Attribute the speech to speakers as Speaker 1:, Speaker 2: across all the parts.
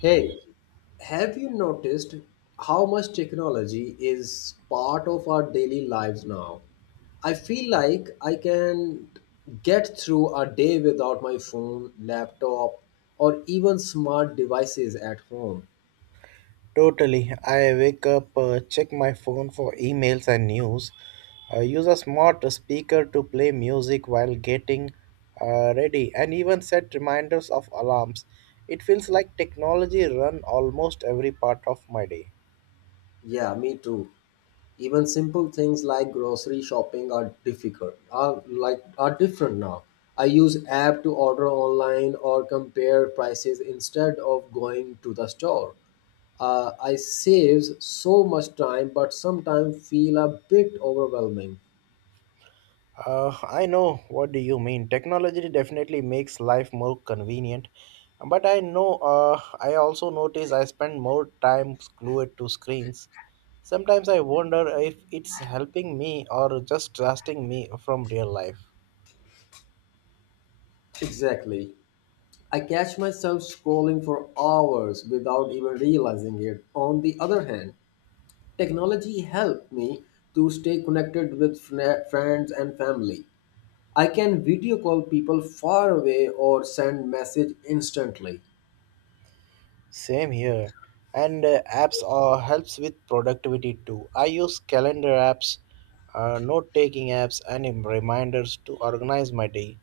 Speaker 1: Hey, have you noticed how much technology is part of our daily lives now? I feel like I can get through a day without my phone, laptop, or even smart devices at home.
Speaker 2: Totally. I wake up, check my phone for emails and news, use a smart speaker to play music while getting ready, and even set reminders of alarms. It feels like technology run almost every part of my day.
Speaker 1: Yeah, me too. Even simple things like grocery shopping are difficult. Are different now. I use app to order online or compare prices instead of going to the store. I saves so much time, but sometimes feel a bit overwhelming.
Speaker 2: I know what do you mean. Technology definitely makes life more convenient, but I know. I also notice I spend more time glued to screens. Sometimes I wonder if it's helping me or just distracting me from real life.
Speaker 1: Exactly. I catch myself scrolling for hours without even realizing it. On the other hand, technology helped me to stay connected with friends and family. I can video call people far away or send message instantly.
Speaker 2: Same here. And apps are helps with productivity too. I use calendar apps, note taking apps, and reminders to organize my day.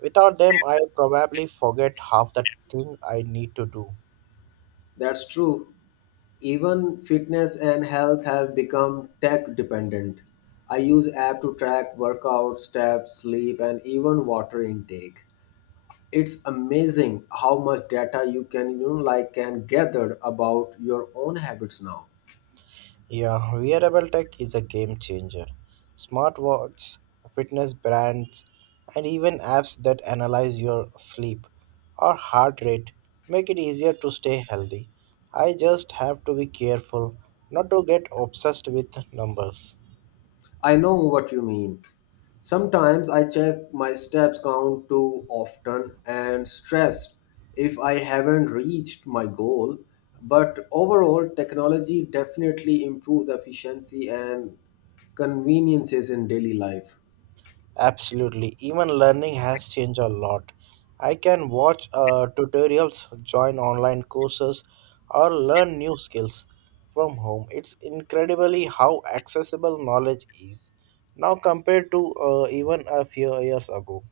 Speaker 2: Without them, I probably forget half the thing I need to do.
Speaker 1: That's true. Even fitness and health have become tech dependent. I use app to track workout, steps, sleep and even water intake. It's amazing how much data you can you know, like can gather about your own habits now.
Speaker 2: Yeah, wearable tech is a game changer. Smartwatches, fitness brands, and even apps that analyze your sleep or heart rate make it easier to stay healthy. I just have to be careful not to get obsessed with numbers.
Speaker 1: I know what you mean. Sometimes I check my steps count too often and stressed if I haven't reached my goal. But overall, technology definitely improves efficiency and conveniences in daily life.
Speaker 2: Absolutely. Even learning has changed a lot. I can watch tutorials, join online courses, or learn new skills from home. It's incredibly how accessible knowledge is now compared to even a few years ago.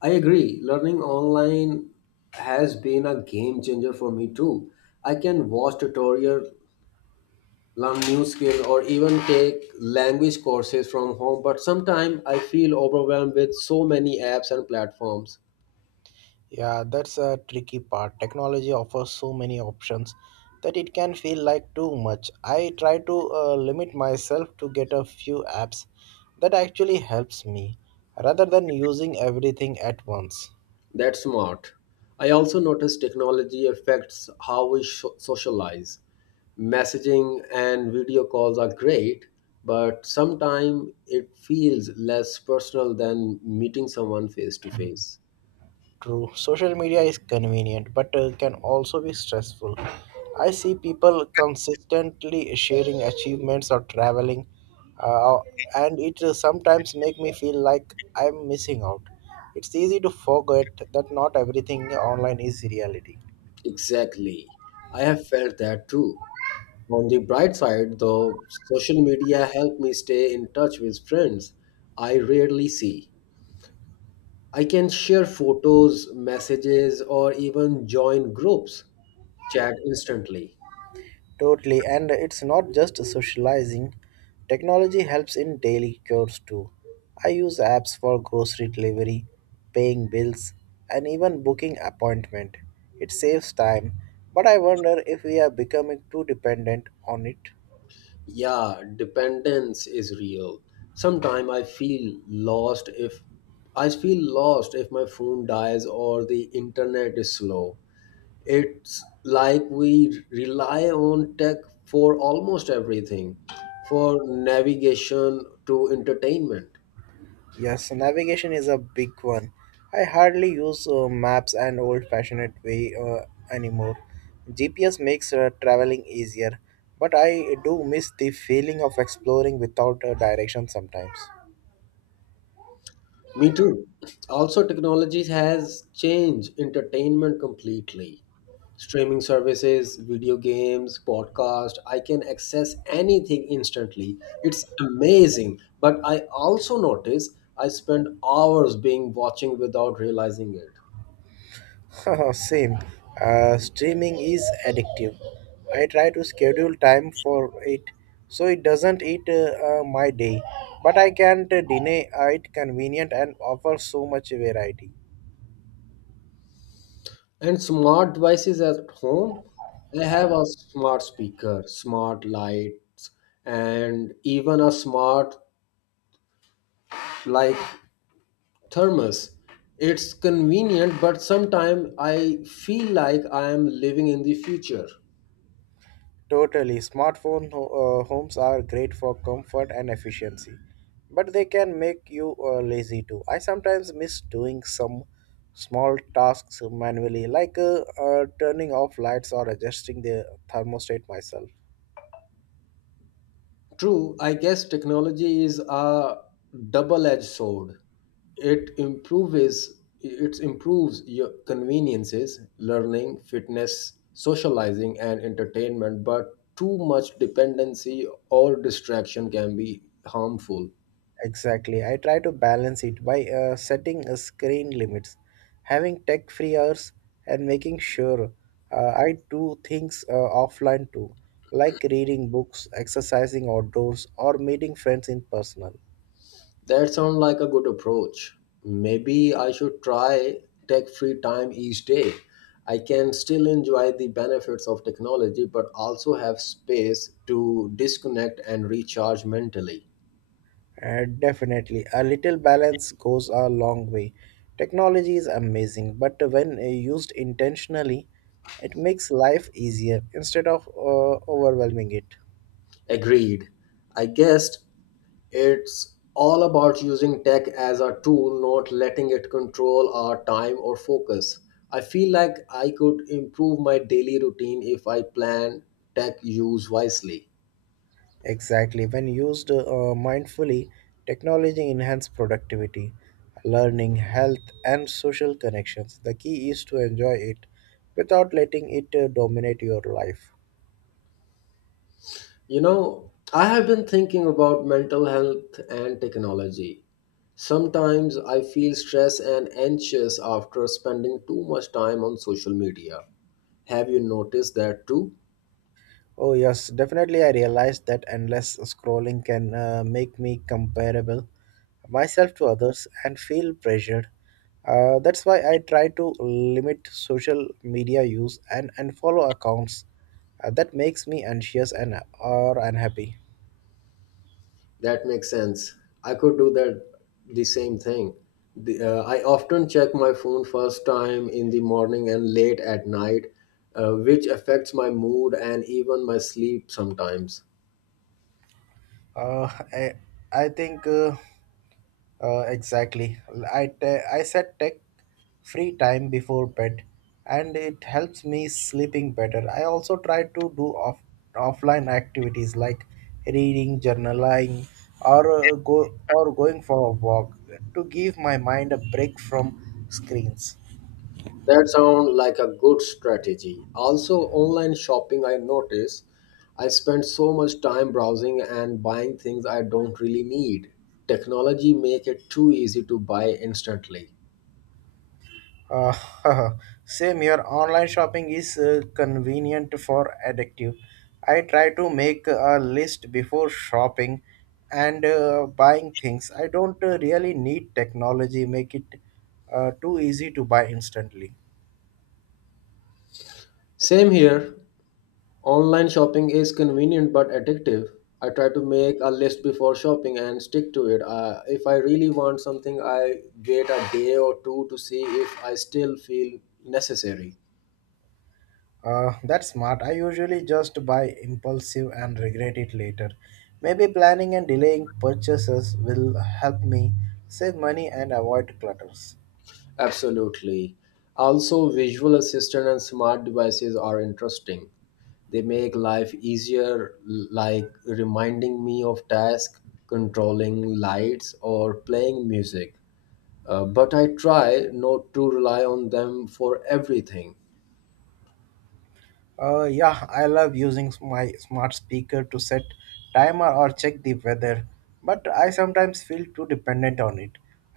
Speaker 1: I agree, learning online has been a game changer for me too. I can watch tutorial, learn new skill or even take language courses from home, but sometimes I feel overwhelmed with so many apps and platforms.
Speaker 2: Yeah, that's a tricky part. Technology offers so many options that it can feel like too much. I try to limit myself to get a few apps that actually helps me rather than using everything at once.
Speaker 1: That's smart. I also notice technology affects how we sho socialize. Messaging and video calls are great, but sometimes it feels less personal than meeting someone face to face.
Speaker 2: True. Social media is convenient, but can also be stressful. I see people consistently sharing achievements or traveling, uh, and it sometimes make me feel like I'm missing out. It's easy to forget that not everything online is reality.
Speaker 1: Exactly. I have felt that too. On the bright side, though, social media helped me stay in touch with friends I rarely see. I can share photos, messages, or even join groups, chat instantly.
Speaker 2: Totally, and it's not just socializing. Technology helps in daily chores too. I use apps for grocery delivery, paying bills, and even booking appointment. It saves time, but I wonder if we are becoming too dependent on it.
Speaker 1: Yeah, dependence is real. Sometimes I feel lost if my phone dies or the internet is slow. It's like we rely on tech for almost everything, for navigation to entertainment.
Speaker 2: Yes, navigation is a big one. I hardly use maps an old-fashioned way anymore. GPS makes traveling easier, but I do miss the feeling of exploring without a direction sometimes.
Speaker 1: Me too. Also, technology has changed entertainment completely. Streaming services, video games, podcast, I can access anything instantly. It's amazing. But I also notice I spend hours being watching without realizing it.
Speaker 2: Same. Streaming is addictive. I try to schedule time for it so it doesn't eat my day, but I can't deny it convenient and offers so much variety.
Speaker 1: And smart devices at home, I have a smart speaker, smart lights, and even a smart like thermos. It's convenient, but sometimes I feel like I am living in the future.
Speaker 2: Totally. Smartphone homes are great for comfort and efficiency, but they can make you lazy too. I sometimes miss doing some small tasks manually, like turning off lights or adjusting the thermostat myself.
Speaker 1: True, I guess technology is a double-edged sword. It improves it improves your conveniences, learning, fitness, socializing, and entertainment, but too much dependency or distraction can be harmful.
Speaker 2: Exactly. I try to balance it by setting a screen limits, having tech free hours, and making sure I do things offline too, like reading books, exercising outdoors, or meeting friends in person.
Speaker 1: That sounds like a good approach. Maybe I should try tech free time each day. I can still enjoy the benefits of technology, but also have space to disconnect and recharge mentally.
Speaker 2: Definitely, a little balance goes a long way. Technology is amazing, but when used intentionally, it makes life easier instead of overwhelming it.
Speaker 1: Agreed. I guess it's all about using tech as a tool, not letting it control our time or focus. I feel like I could improve my daily routine if I plan tech use wisely.
Speaker 2: Exactly. When used mindfully, technology enhances productivity, learning, health, and social connections. The key is to enjoy it without letting it dominate your life.
Speaker 1: You know, I have been thinking about mental health and technology. Sometimes I feel stressed and anxious after spending too much time on social media. Have you noticed that too?
Speaker 2: Oh, yes, definitely. I realized that endless scrolling can make me comparable myself to others and feel pressured. That's why I try to limit social media use and follow accounts that makes me anxious and or unhappy.
Speaker 1: That makes sense. I could do that the same thing. I often check my phone first time in the morning and late at night, which affects my mood and even my sleep sometimes.
Speaker 2: Uh, I, I think exactly. I set tech free time before bed, and it helps me sleeping better. I also try to do offline activities like reading, journaling, or go or going for a walk to give my mind a break from screens.
Speaker 1: That sounds like a good strategy. Also, online shopping, I notice I spend so much time browsing and buying things I don't really need. Technology make it too easy to buy instantly.
Speaker 2: Uh, Same here. Online shopping is convenient for addictive. I try to make a list before shopping and buying things. I don't really need technology. Make it too easy to buy instantly.
Speaker 1: Same here. Online shopping is convenient but addictive. I try to make a list before shopping and stick to it. If I really want something, I wait a day or two to see if I still feel necessary.
Speaker 2: That's smart. I usually just buy impulsive and regret it later. Maybe planning and delaying purchases will help me save money and avoid clutters.
Speaker 1: Absolutely. Also, visual assistant and smart devices are interesting. They make life easier, like reminding me of tasks, controlling lights, or playing music. But I try not to rely on them for everything.
Speaker 2: Yeah, I love using my smart speaker to set timer or check the weather, but I sometimes feel too dependent on it.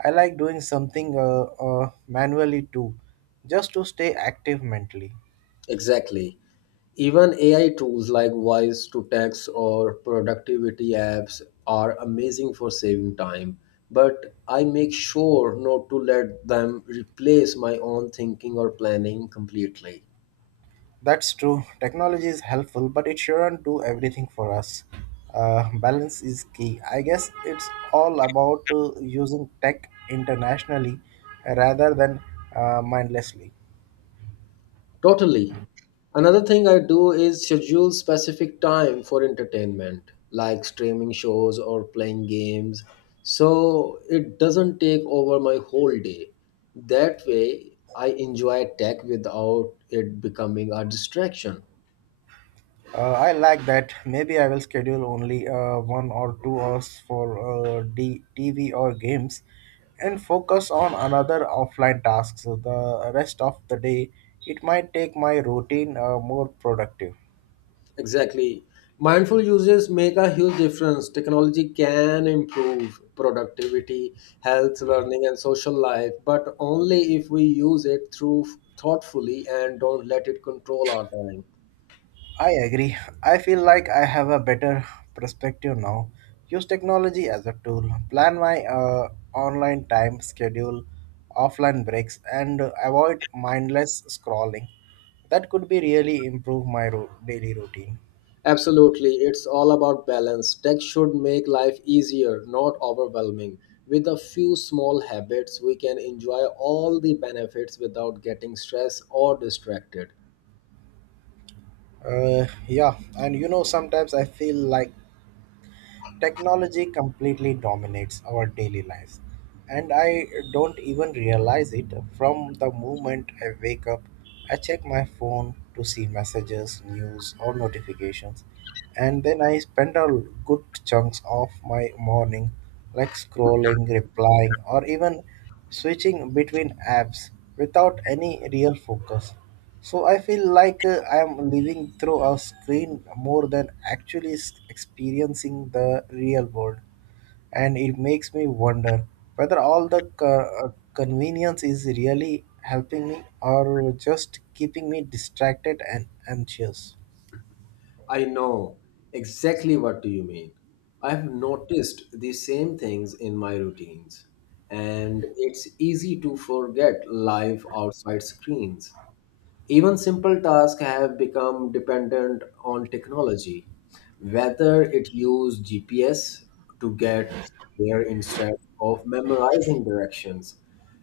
Speaker 2: I like doing something manually too, just to stay active mentally.
Speaker 1: Exactly. Even AI tools like voice to text or productivity apps are amazing for saving time, but I make sure not to let them replace my own thinking or planning completely.
Speaker 2: That's true. Technology is helpful, but it shouldn't do everything for us. Balance is key. I guess it's all about using tech internationally rather than mindlessly.
Speaker 1: Totally. Another thing I do is schedule specific time for entertainment, like streaming shows or playing games, so it doesn't take over my whole day. That way, I enjoy tech without it becoming a distraction.
Speaker 2: I like that. Maybe I will schedule only 1 or 2 hours for TV or games and focus on another offline task. So the rest of the day, it might take my routine more productive.
Speaker 1: Exactly. Mindful uses make a huge difference. Technology can improve productivity, health, learning, and social life, but only if we use it through thoughtfully and don't let it control our time.
Speaker 2: I agree. I feel like I have a better perspective now. Use technology as a tool. Plan my online time schedule, offline breaks, and avoid mindless scrolling. That could be really improve my daily routine.
Speaker 1: Absolutely, it's all about balance. Tech should make life easier, not overwhelming. With a few small habits, we can enjoy all the benefits without getting stressed or distracted.
Speaker 2: Yeah, and sometimes I feel like technology completely dominates our daily lives, and I don't even realize it from the moment I wake up. I check my phone to see messages, news, or notifications, and then I spend a good chunks of my morning like scrolling, replying, or even switching between apps without any real focus. So I feel like I am living through a screen more than actually experiencing the real world, and it makes me wonder whether all the convenience is really helping me or just keeping me distracted and anxious.
Speaker 1: I know exactly what do you mean. I've noticed the same things in my routines, and it's easy to forget life outside screens. Even simple tasks have become dependent on technology, whether it used GPS to get there instead of memorizing directions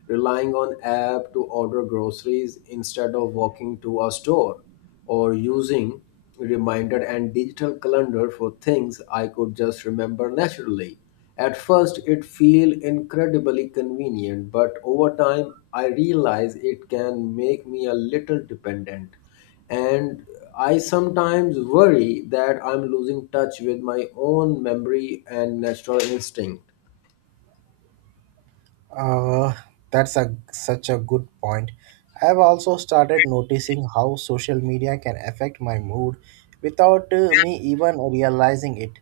Speaker 1: relying on app to order groceries instead of walking to a store or using reminder and digital calendar for things I could just remember naturally. At first it feel incredibly convenient, but over time I realize it can make me a little dependent and I sometimes worry that I'm losing touch with my own memory and natural instinct.
Speaker 2: Uh, that's a such a good point. I have also started noticing how social media can affect my mood without me even realizing it.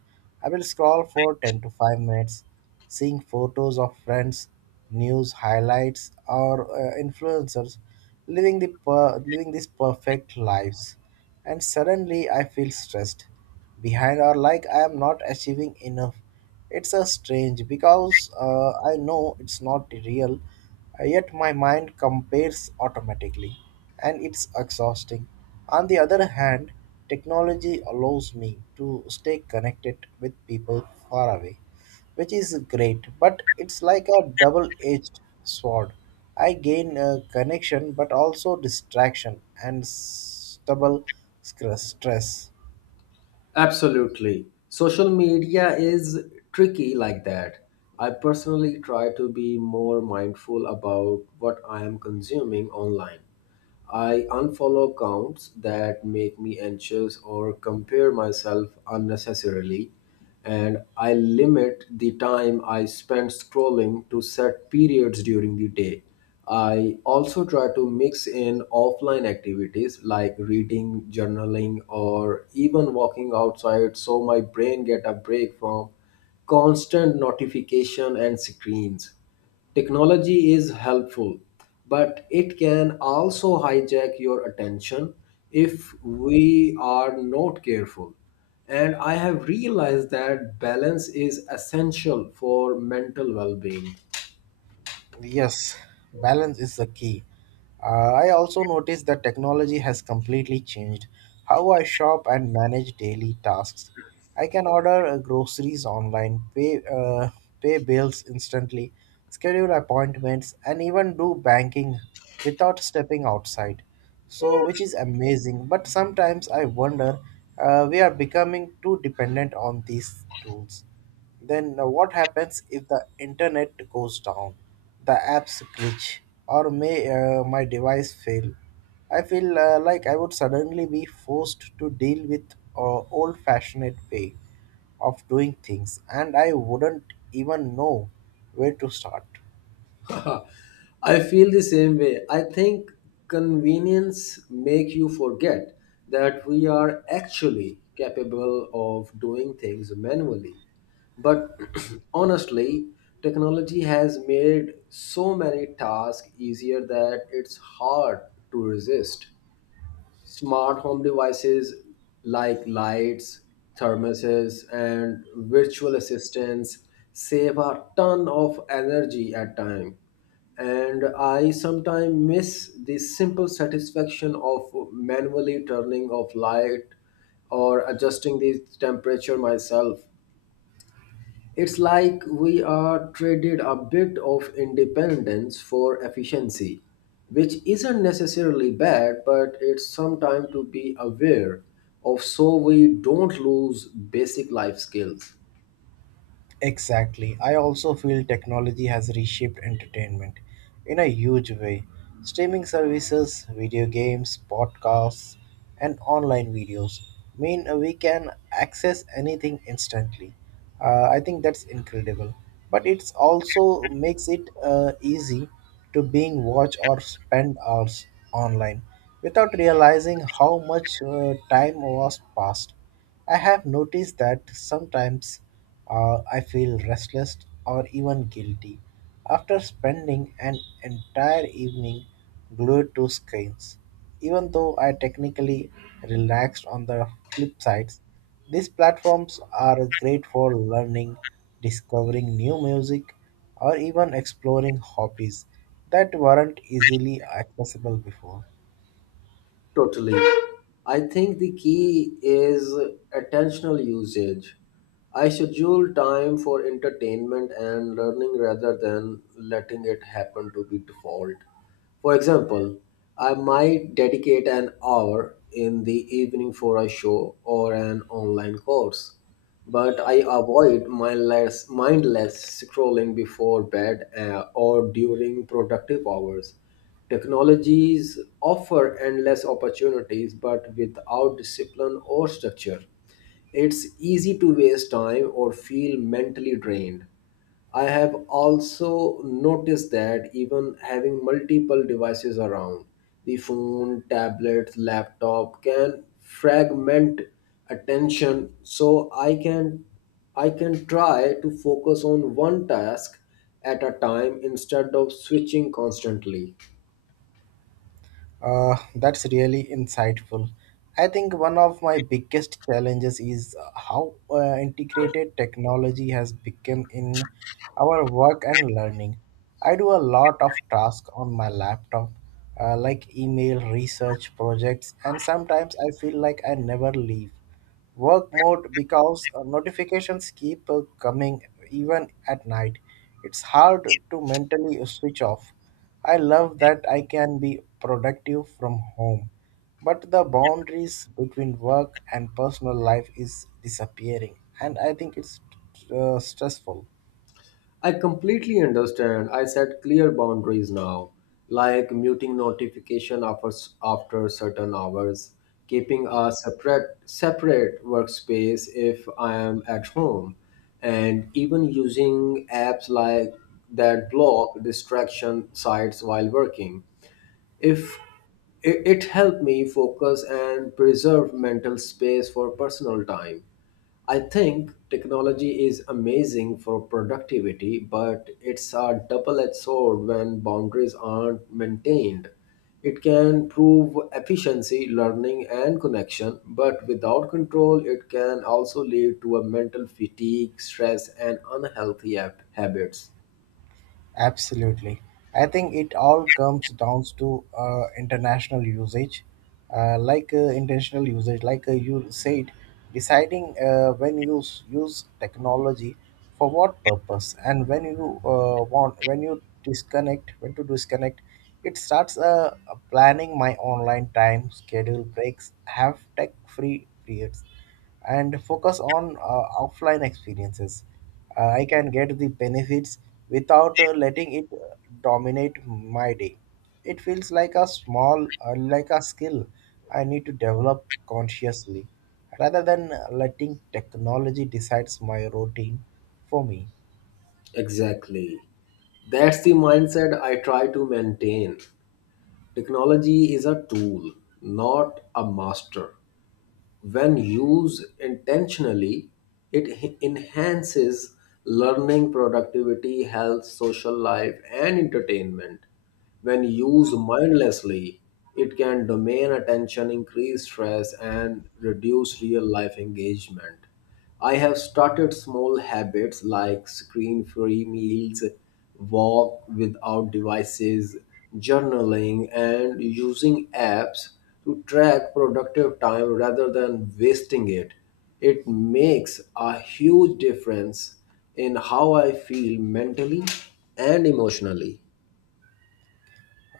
Speaker 2: I will scroll for 10 to 5 minutes, seeing photos of friends, news highlights, or influencers living these perfect lives, and suddenly I feel stressed behind or like I am not achieving enough. It's a strange because I know it's not real, yet my mind compares automatically and it's exhausting. On the other hand, technology allows me to stay connected with people far away, which is great, but it's like a double edged sword. I gain a connection but also distraction and stress.
Speaker 1: Absolutely. Social media is tricky like that. I personally try to be more mindful about what I am consuming online. I unfollow accounts that make me anxious or compare myself unnecessarily and I limit the time I spend scrolling to set periods during the day. I also try to mix in offline activities like reading, journaling, or even walking outside so my brain get a break from constant notification and screens. Technology is helpful, but it can also hijack your attention if we are not careful. And I have realized that balance is essential for mental well being.
Speaker 2: Yes, balance is the key. I also noticed that technology has completely changed how I shop and manage daily tasks. I can order groceries online, pay bills instantly, schedule appointments, and even do banking without stepping outside. So, which is amazing. But sometimes I wonder, we are becoming too dependent on these tools. Then what happens if the internet goes down, the apps glitch, or may my device fail? I feel like I would suddenly be forced to deal with old-fashioned way of doing things, and I wouldn't even know where to start.
Speaker 1: I feel the same way. I think convenience make you forget that we are actually capable of doing things manually. But honestly, technology has made so many tasks easier that it's hard to resist. Smart home devices like lights, thermoses, and virtual assistants save a ton of energy at time. And I sometimes miss the simple satisfaction of manually turning off light or adjusting the temperature myself. It's like we are traded a bit of independence for efficiency, which isn't necessarily bad, but it's sometimes to be aware of so we don't lose basic life skills.
Speaker 2: Exactly. I also feel technology has reshaped entertainment in a huge way. Streaming services, video games, podcasts, and online videos mean we can access anything instantly. I think that's incredible. But it's also makes it easy to being watch or spend hours online without realizing how much time was passed. I have noticed that sometimes I feel restless or even guilty after spending an entire evening glued to screens. Even though I technically relaxed on the flip sides, these platforms are great for learning, discovering new music, or even exploring hobbies that weren't easily accessible before.
Speaker 1: Totally. I think the key is attentional usage. I schedule time for entertainment and learning rather than letting it happen to be default. For example, I might dedicate an hour in the evening for a show or an online course but I avoid mindless scrolling before bed or during productive hours. Technologies offer endless opportunities, but without discipline or structure, it's easy to waste time or feel mentally drained. I have also noticed that even having multiple devices around, the phone, tablet, laptop can fragment attention so I can try to focus on one task at a time instead of switching constantly.
Speaker 2: That's really insightful. I think one of my biggest challenges is how integrated technology has become in our work and learning. I do a lot of tasks on my laptop, like email, research, projects, and sometimes I feel like I never leave work mode because notifications keep coming even at night. It's hard to mentally switch off. I love that I can be productive from home, but the boundaries between work and personal life is disappearing, and I think it's stressful.
Speaker 1: I completely understand. I set clear boundaries now, like muting notification after certain hours, keeping a separate workspace if I am at home, and even using apps like that block distraction sites while working. If it, it helped me focus and preserve mental space for personal time. I think technology is amazing for productivity, but it's a double edged sword when boundaries aren't maintained. It can prove efficiency, learning, and connection, but without control, it can also lead to a mental fatigue, stress, and unhealthy habits.
Speaker 2: Absolutely. I think it all comes down to international usage, like intentional usage, like you said, deciding when you use technology for what purpose and when you want, when you disconnect, when to disconnect. It starts planning my online time, schedule breaks, have tech free periods and focus on offline experiences. I can get the benefits without letting it dominate my day. It feels like a small, like a skill I need to develop consciously rather than letting technology decides my routine for me.
Speaker 1: Exactly. That's the mindset I try to maintain. Technology is a tool, not a master. When used intentionally, it enhances learning, productivity, health, social life, and entertainment. When used mindlessly, it can domain attention, increase stress, and reduce real life engagement. I have started small habits like screen free meals, walk without devices, journaling, and using apps to track productive time rather than wasting it. It makes a huge difference in how I feel mentally and emotionally.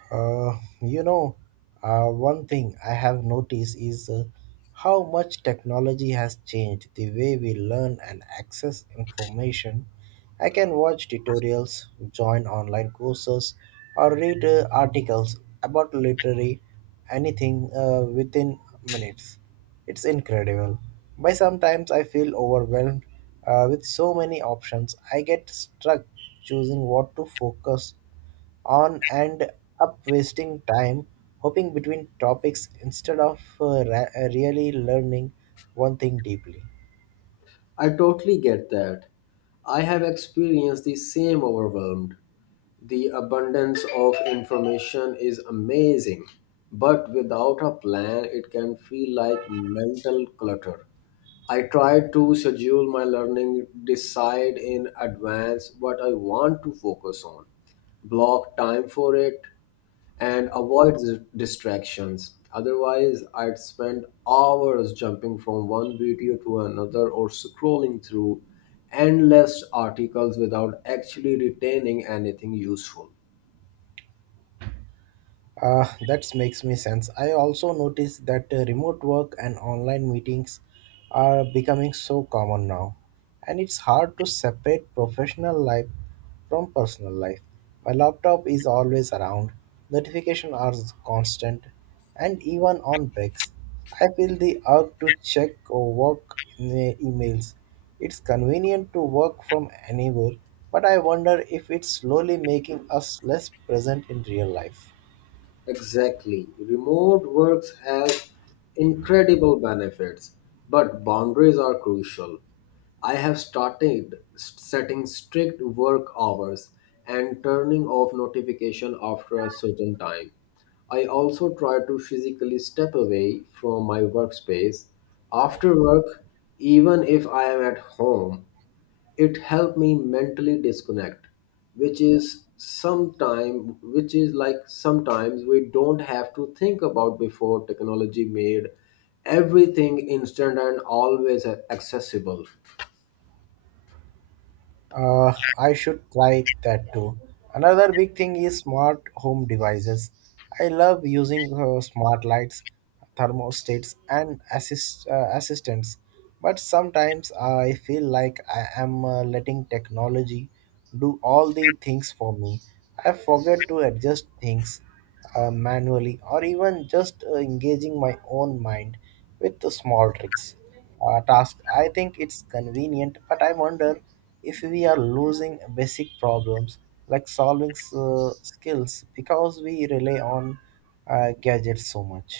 Speaker 2: Uh, you know, one thing I have noticed is how much technology has changed the way we learn and access information. I can watch tutorials, join online courses, or read articles about literary anything within minutes. It's incredible. But sometimes I feel overwhelmed with so many options. I get stuck choosing what to focus on and up wasting time hopping between topics instead of really learning one thing deeply.
Speaker 1: I totally get that. I have experienced the same overwhelmed. The abundance of information is amazing, but without a plan, it can feel like mental clutter. I try to schedule my learning, decide in advance what I want to focus on, block time for it, and avoid distractions. Otherwise, I'd spend hours jumping from one video to another or scrolling through endless articles without actually retaining anything useful.
Speaker 2: That makes me sense. I also noticed that remote work and online meetings are becoming so common now, and it's hard to separate professional life from personal life. My laptop is always around, notifications are constant, and even on breaks, I feel the urge to check or work emails. It's convenient to work from anywhere, but I wonder if it's slowly making us less present in real life.
Speaker 1: Exactly. Remote works has incredible benefits, but boundaries are crucial. I have started setting strict work hours and turning off notification after a certain time. I also try to physically step away from my workspace after work, even if I am at home it helped me mentally disconnect which is sometime which is like sometimes we don't have to think about before technology made everything instant and always accessible.
Speaker 2: I should try that too. Another big thing is smart home devices. I love using smart lights, thermostats, and assistants. But sometimes I feel like I am letting technology do all the things for me. I forget to adjust things manually or even just engaging my own mind with the small tricks task. I think it's convenient, but I wonder if we are losing basic problems like solving skills because we rely on gadgets so much.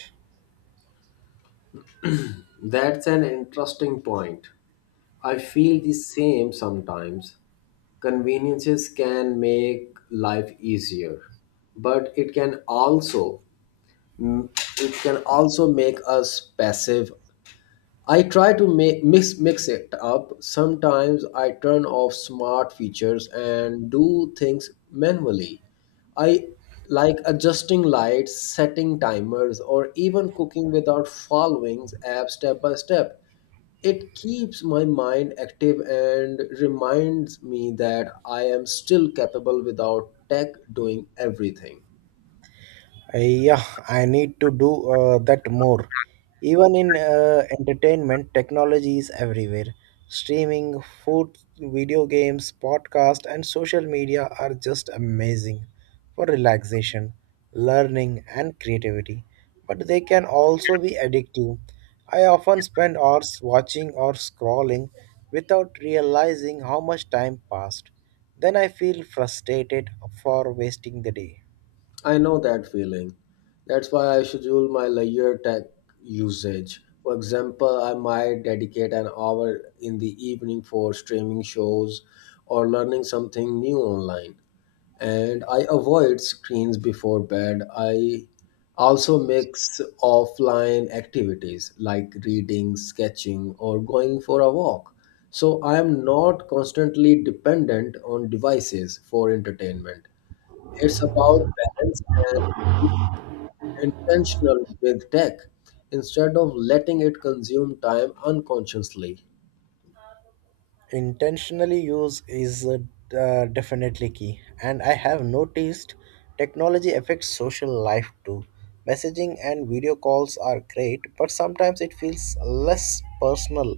Speaker 1: That's an interesting point. I feel the same sometimes. Conveniences can make life easier but it can also make us passive. I try to make, mix mix it up. Sometimes I turn off smart features and do things manually. I like adjusting lights, setting timers, or even cooking without following apps step by step. It keeps my mind active and reminds me that I am still capable without tech doing everything.
Speaker 2: Yeah, I need to do that more. Even in entertainment, technology is everywhere. Streaming, food, video games, podcast, and social media are just amazing for relaxation, learning, and creativity. But they can also be addictive. I often spend hours watching or scrolling without realizing how much time passed. Then I feel frustrated for wasting the day.
Speaker 1: I know that feeling. That's why I schedule my layer tech usage. For example, I might dedicate an hour in the evening for streaming shows or learning something new online. And I avoid screens before bed. I also mix offline activities like reading, sketching, or going for a walk. So I am not constantly dependent on devices for entertainment. It's about balance and intentional with tech instead of letting it consume time unconsciously.
Speaker 2: Intentionally use is definitely key. And I have noticed technology affects social life too. Messaging and video calls are great, but sometimes it feels less personal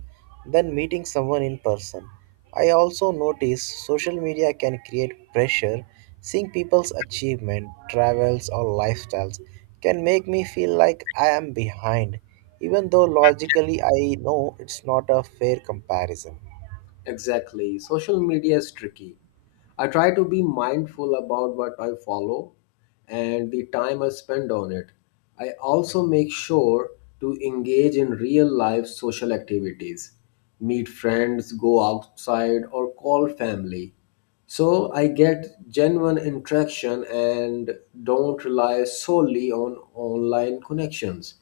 Speaker 2: than meeting someone in person. I also notice social media can create pressure. Seeing people's achievement travels or lifestyles can make me feel like I am behind, even though logically I know it's not a fair comparison.
Speaker 1: Exactly. Social media is tricky. I try to be mindful about what I follow and the time I spend on it. I also make sure to engage in real life social activities, meet friends, go outside, or call family. So I get genuine interaction and don't rely solely on online connections.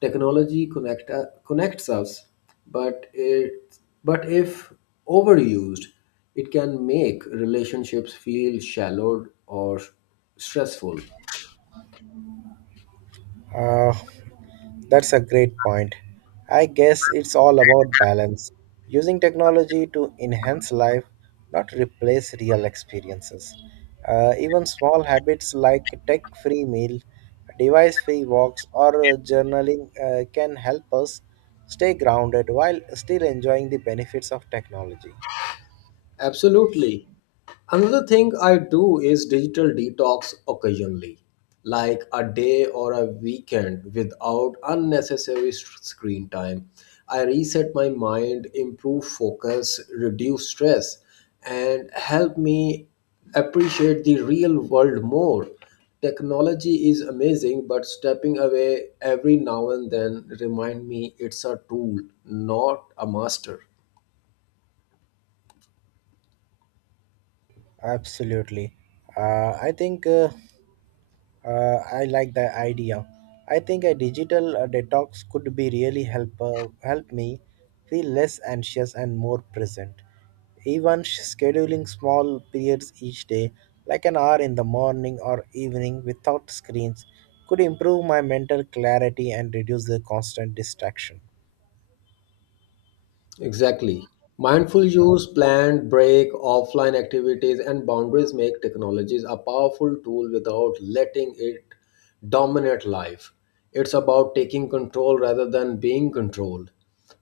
Speaker 1: Technology connects us, but it but if overused, it can make relationships feel shallow or stressful.
Speaker 2: Uh, that's a great point. I guess it's all about balance, using technology to enhance life, not replace real experiences. Even small habits like tech free meal, device free walks, or journaling can help us stay grounded while still enjoying the benefits of technology.
Speaker 1: Absolutely. Another thing I do is digital detox occasionally, like a day or a weekend without unnecessary screen time. I reset my mind, improve focus, reduce stress, and help me appreciate the real world more. Technology is amazing, but stepping away every now and then remind me it's a tool, not a master.
Speaker 2: Absolutely. I think uh, I like the idea. I think a digital detox could be really help me feel less anxious and more present. Even scheduling small periods each day, like an hour in the morning or evening without screens, could improve my mental clarity and reduce the constant distraction.
Speaker 1: Exactly. Mindful use, planned break, offline activities, and boundaries make technologies a powerful tool without letting it dominate life. It's about taking control rather than being controlled.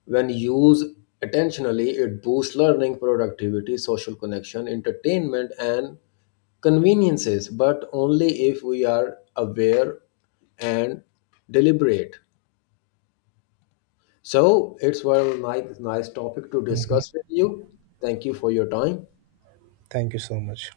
Speaker 1: When used intentionally, it boosts learning, productivity, social connection, entertainment, and conveniences, but only if we are aware and deliberate. So it's well nice topic to discuss with you. Thank you for your time.
Speaker 2: Thank you so much.